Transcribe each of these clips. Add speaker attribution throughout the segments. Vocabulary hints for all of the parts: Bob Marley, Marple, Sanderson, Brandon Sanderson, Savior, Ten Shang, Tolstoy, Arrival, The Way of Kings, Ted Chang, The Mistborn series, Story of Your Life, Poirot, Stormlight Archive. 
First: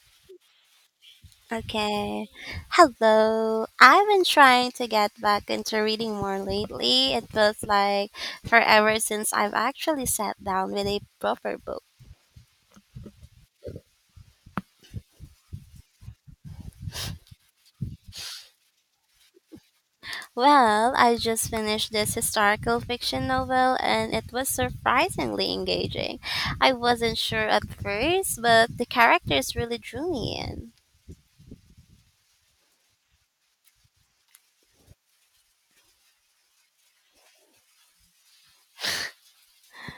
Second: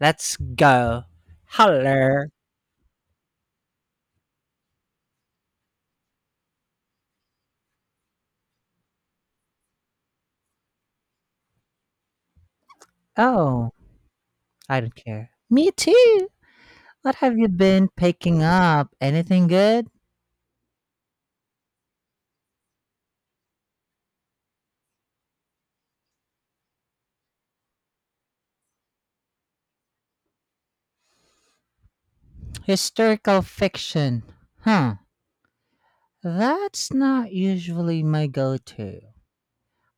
Speaker 1: Let's go. Hello.
Speaker 2: Okay. Hello. I've been trying to get back into reading more lately. It feels like forever since I've actually sat down with a proper book.
Speaker 1: Oh, I don't care. Me too. What have you been picking up? Anything good?
Speaker 2: Well, I just finished this historical fiction novel and it was surprisingly engaging. I wasn't sure at first, but the characters really drew me in.
Speaker 1: Historical fiction. Huh. That's not usually my go to.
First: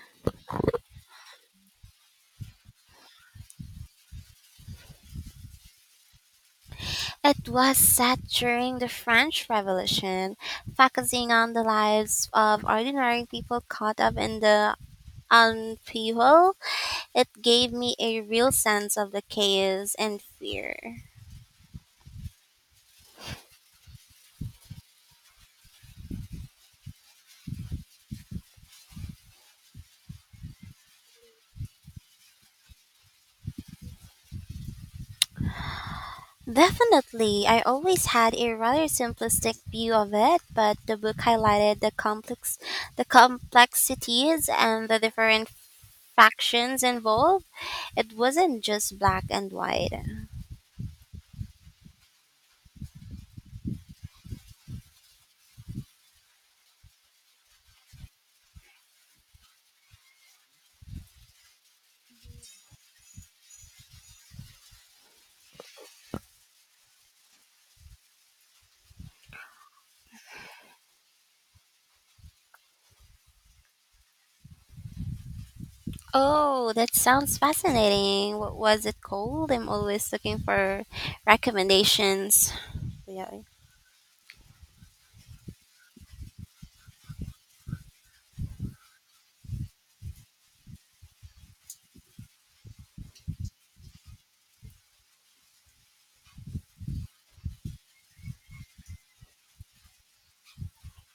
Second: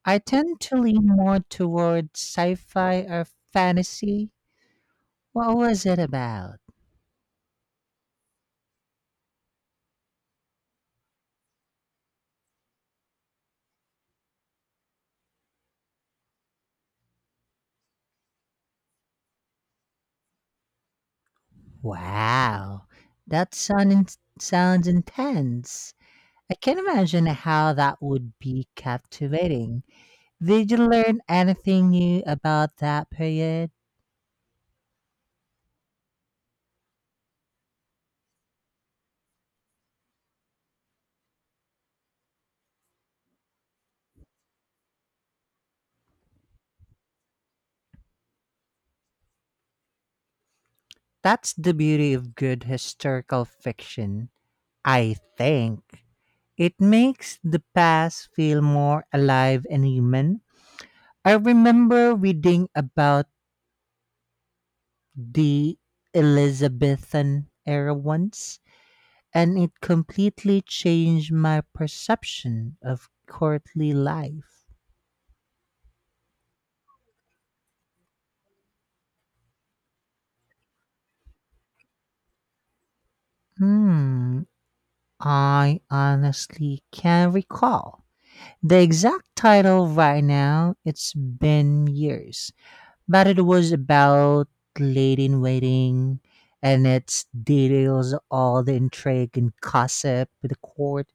Speaker 1: I tend to lean more toward sci fi or fantasy. What was it about?
Speaker 2: It was set during the French Revolution, focusing on the lives of ordinary people caught up in the On people, it gave me a real sense of the chaos and fear.
Speaker 1: Wow. That sound in- sounds intense. I can imagine how that would be captivating. Did you learn anything new about that period?
Speaker 2: Definitely, I always had a rather simplistic view of it, but the book highlighted the complexities and the different factions involved. It wasn't just black and white.
Speaker 1: That's the beauty of good historical fiction, I think. It makes the past feel more alive and human. I remember reading about the Elizabethan era once, and it completely changed my perception of courtly life.
Speaker 2: Oh, that sounds fascinating. What was it called? I'm always looking for recommendations.
Speaker 1: Hmm, I honestly can't recall the exact title right now. It's been years, but it was about Lady in Waiting, and it details all the intrigue and gossip with the court.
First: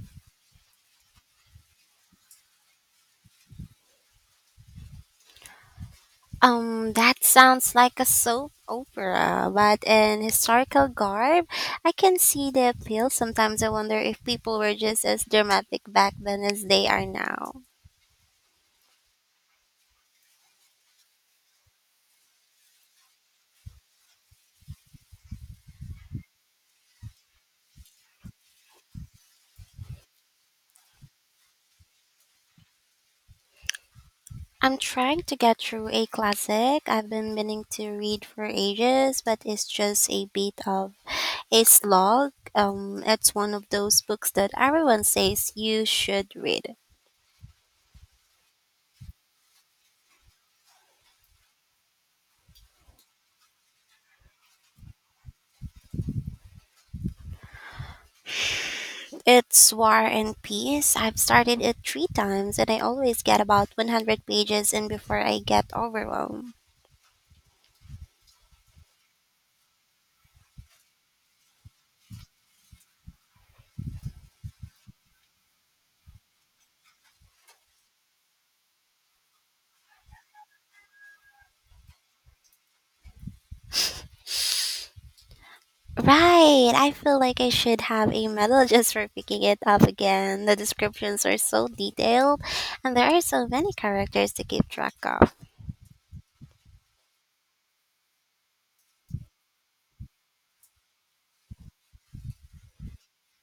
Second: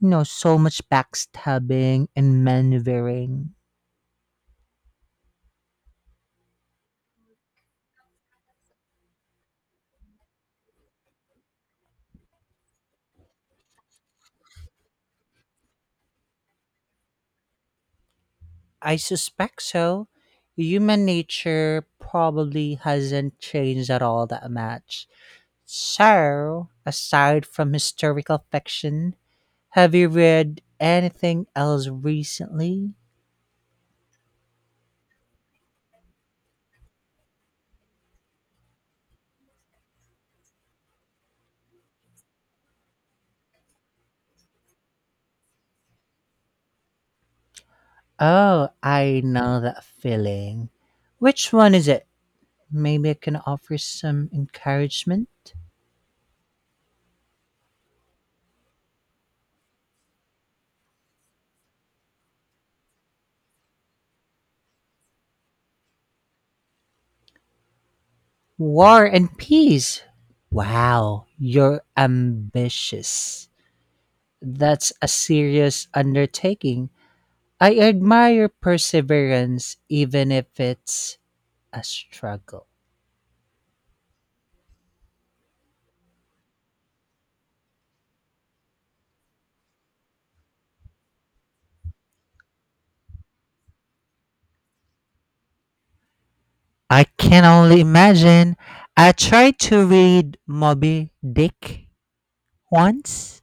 Speaker 1: You know, so much backstabbing and maneuvering.
Speaker 2: That sounds like a soap opera, but in historical garb, I can see the appeal. Sometimes I wonder if people were just as dramatic back then as they are now.
Speaker 1: I suspect so. Human nature probably hasn't changed at all that much. So, aside from historical fiction, have you read anything else recently?
Speaker 2: I'm trying to get through a classic I've been meaning to read for ages, but it's just a bit of a slog. It's one of those books that everyone says you should read.
Speaker 1: Oh, I know that feeling. Which one is it? Maybe I can offer some encouragement?
Speaker 2: It's War and Peace. I've started it three times and I always get about 100 pages in before I get overwhelmed.
Speaker 1: War and Peace. Wow, you're ambitious. That's a serious undertaking. I admire perseverance, even if it's a struggle.
Speaker 2: Right, I feel like I should have a medal just for picking it up again. The descriptions are so detailed and there are so many characters to keep track of.
Speaker 1: I can only imagine. I tried to read Moby Dick once,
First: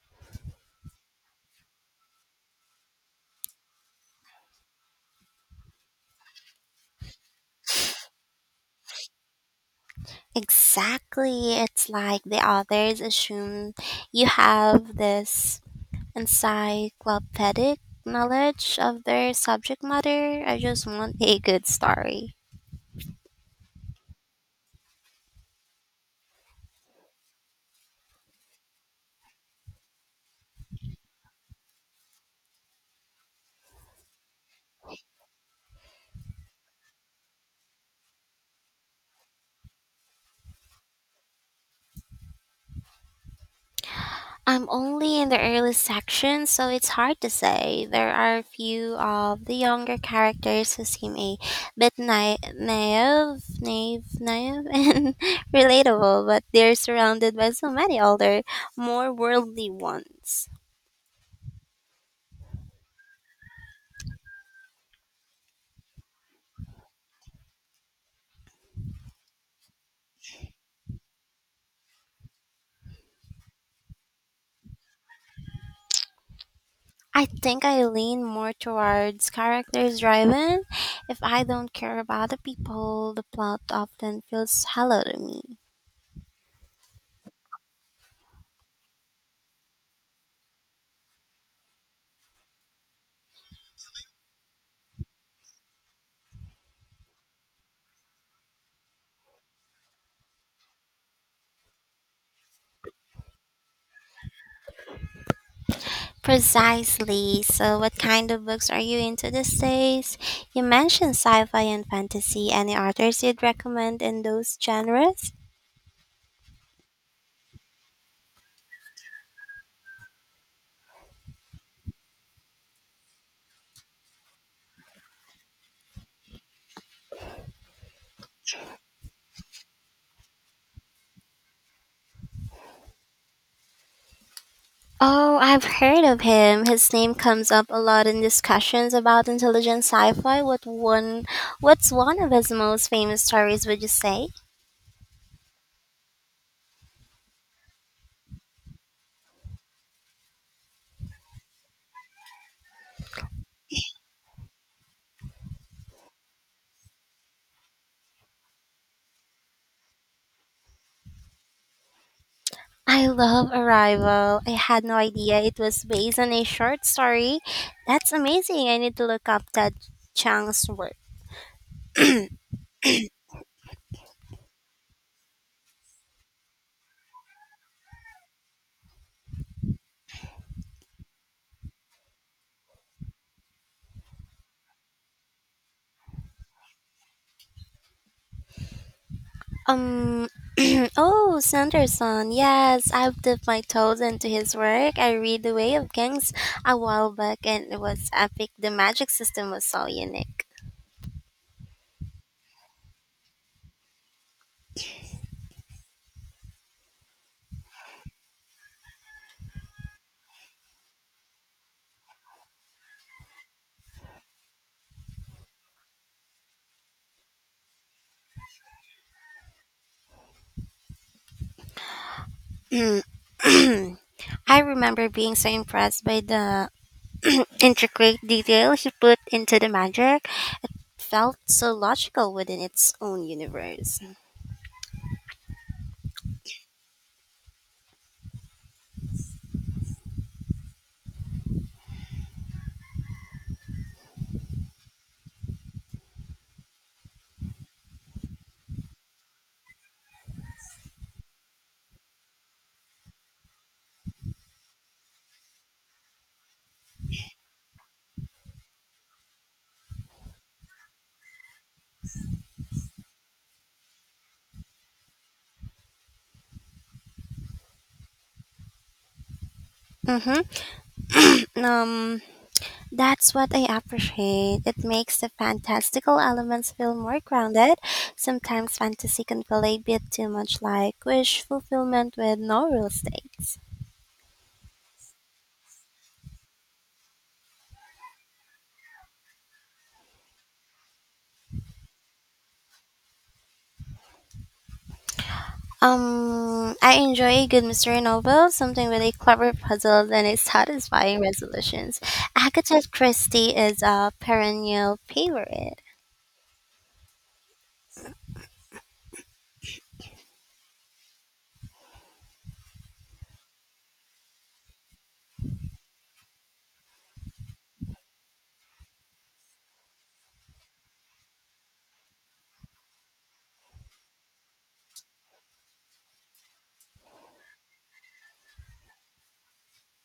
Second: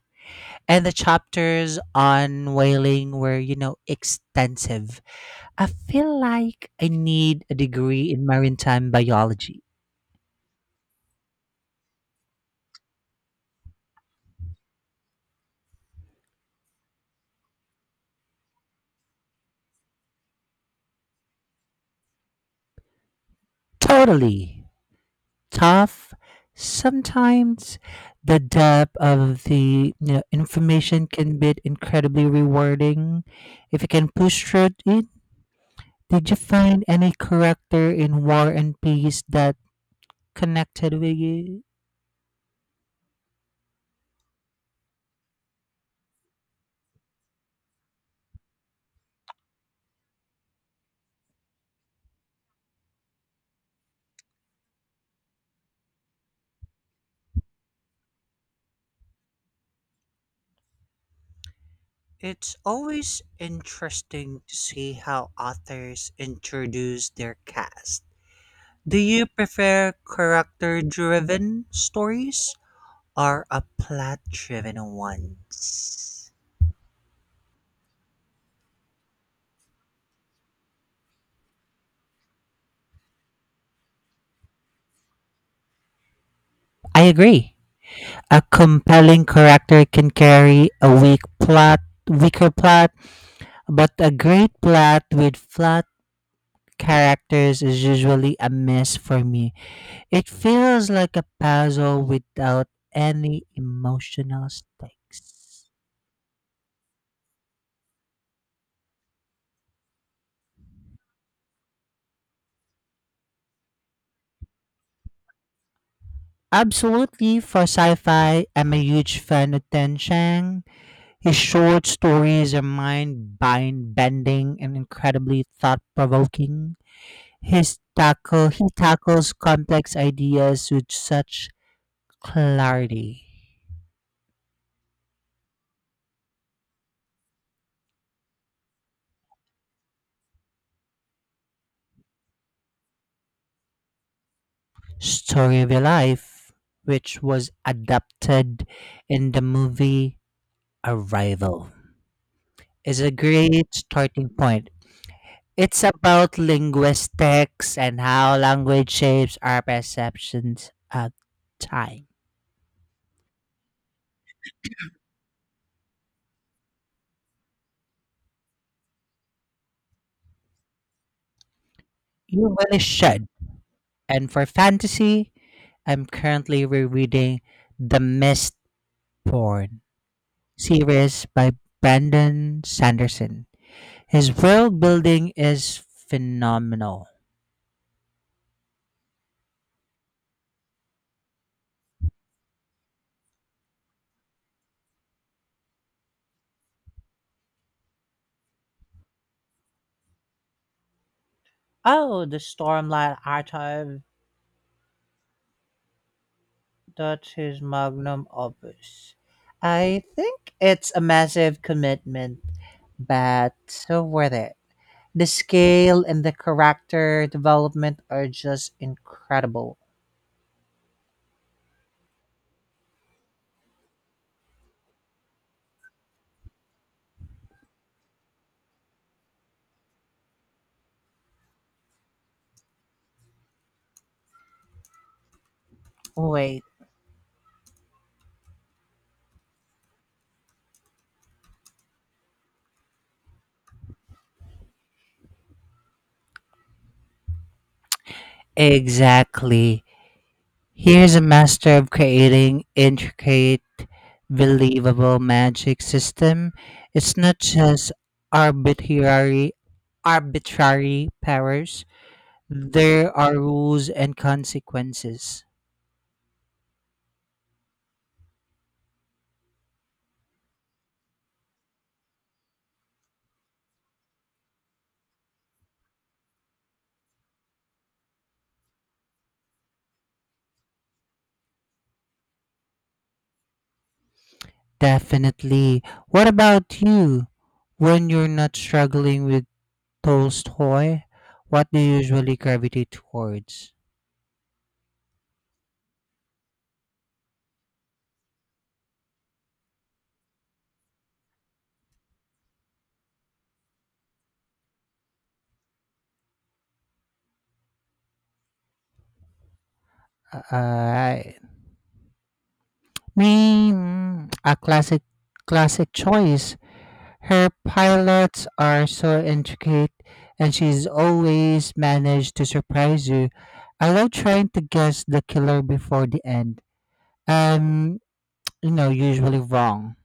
Speaker 1: and the chapters on whaling were, you know, extensive. I feel like I need a degree in maritime biology.
Speaker 2: Exactly, it's like the authors assume you have this encyclopedic knowledge of their subject matter. I just want a good story.
Speaker 1: Totally. Tough. Sometimes the depth of the, you know, information can be incredibly rewarding if you can push through it. Did you find any character in War and Peace that connected with you?
Speaker 2: I'm only in the early section, so it's hard to say. There are a few of the younger characters who seem a bit naive, and relatable, but they're surrounded by so many older, more worldly ones.
Speaker 1: It's always interesting to see how authors introduce their cast. Do you prefer character driven stories or a plot driven ones?
Speaker 2: I think I lean more towards characters driven. If I don't care about the people, the plot often feels hollow to me.
Speaker 1: I agree. A compelling character can carry a weaker plot, but a great plot with flat characters is usually a miss for me. It feels like a puzzle without any emotional stakes.
Speaker 2: Precisely. So, what kind of books are you into these days? You mentioned sci fi and fantasy. Any authors you'd recommend in those genres?
Speaker 1: Absolutely, for sci fi, I'm a huge fan of Ten Shang. His short stories are mind bending and incredibly thought provoking. His tackle He tackles complex ideas with such clarity.
Speaker 2: Oh, I've heard of him. His name comes up a lot in discussions about intelligent sci-fi. What's one of his most famous stories would you say?
Speaker 1: Story of Your Life, which was adapted in the movie Arrival, is a great starting point. It's about linguistics and how language shapes our perceptions of time.
Speaker 2: I love Arrival. I had no idea it was based on a short story. That's amazing. I need to look up Ted Chang's work.
Speaker 1: You really should. And for fantasy, I'm currently rereading The Mistborn series by Brandon Sanderson. His world building is phenomenal.
Speaker 2: Um. Oh, Sanderson. Yes, I've dipped my toes into his work. I read The Way of Kings a while back, and it was epic. The magic system was so unique.
Speaker 1: Oh, the Stormlight Archive. That's his magnum opus. I think it's a massive commitment, but so worth it. The scale and the character development are just incredible.
Speaker 2: I remember being so impressed by the intricate detail he put into the magic. Felt so logical within its own universe.
Speaker 1: Wait. Exactly. Here's a master of creating intricate, believable magic system. It's not just arbitrary arbitrary powers. There are rules and consequences.
Speaker 2: Mm-hmm. Um. That's what I appreciate. It makes the fantastical elements feel more grounded. Sometimes fantasy can feel a bit too much like wish fulfillment with no real stakes.
Speaker 1: Definitely. What about you? When you're not struggling with Tolstoy, what do you usually gravitate towards?
Speaker 2: I enjoy a good mystery novel, something with a clever puzzle and a satisfying resolutions. Agatha Christie is a perennial favorite.
Speaker 1: Uh, me, mm, a classic, Classic choice. Her pilots are so intricate, and she's always managed to surprise you. I love trying to guess the killer before the end. Um, you know, usually wrong.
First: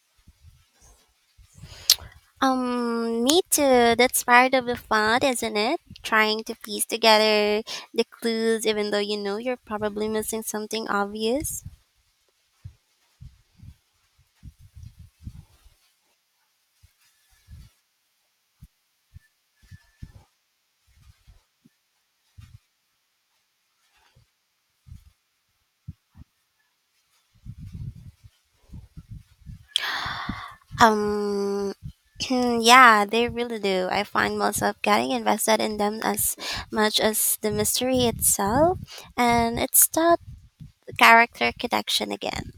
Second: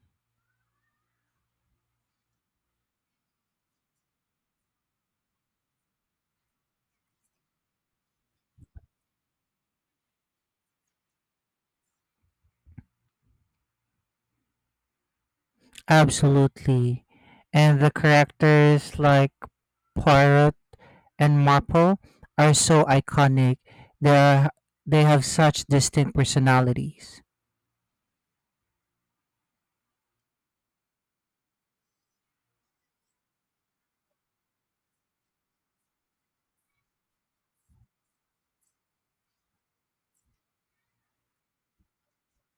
Speaker 2: Me too. That's part of the fun, isn't it? Trying to piece together the clues, even though you know you're probably missing something obvious.
Speaker 1: Absolutely. And the characters like Poirot and Marple are so iconic. They are they have such distinct personalities.
Speaker 2: Um, yeah, they really do. I find myself getting invested in them as much as the mystery itself, and it's that character connection again.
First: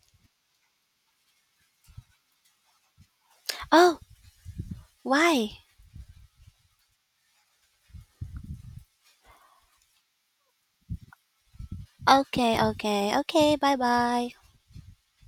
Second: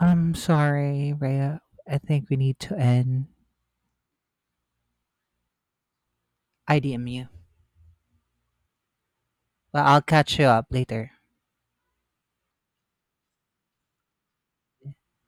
Speaker 1: I'm sorry, Rhea. I think we need to end.
Speaker 2: Oh, why?
Speaker 1: I DM you. But I'll catch you up later.
Speaker 2: Okay, okay, okay. Bye bye.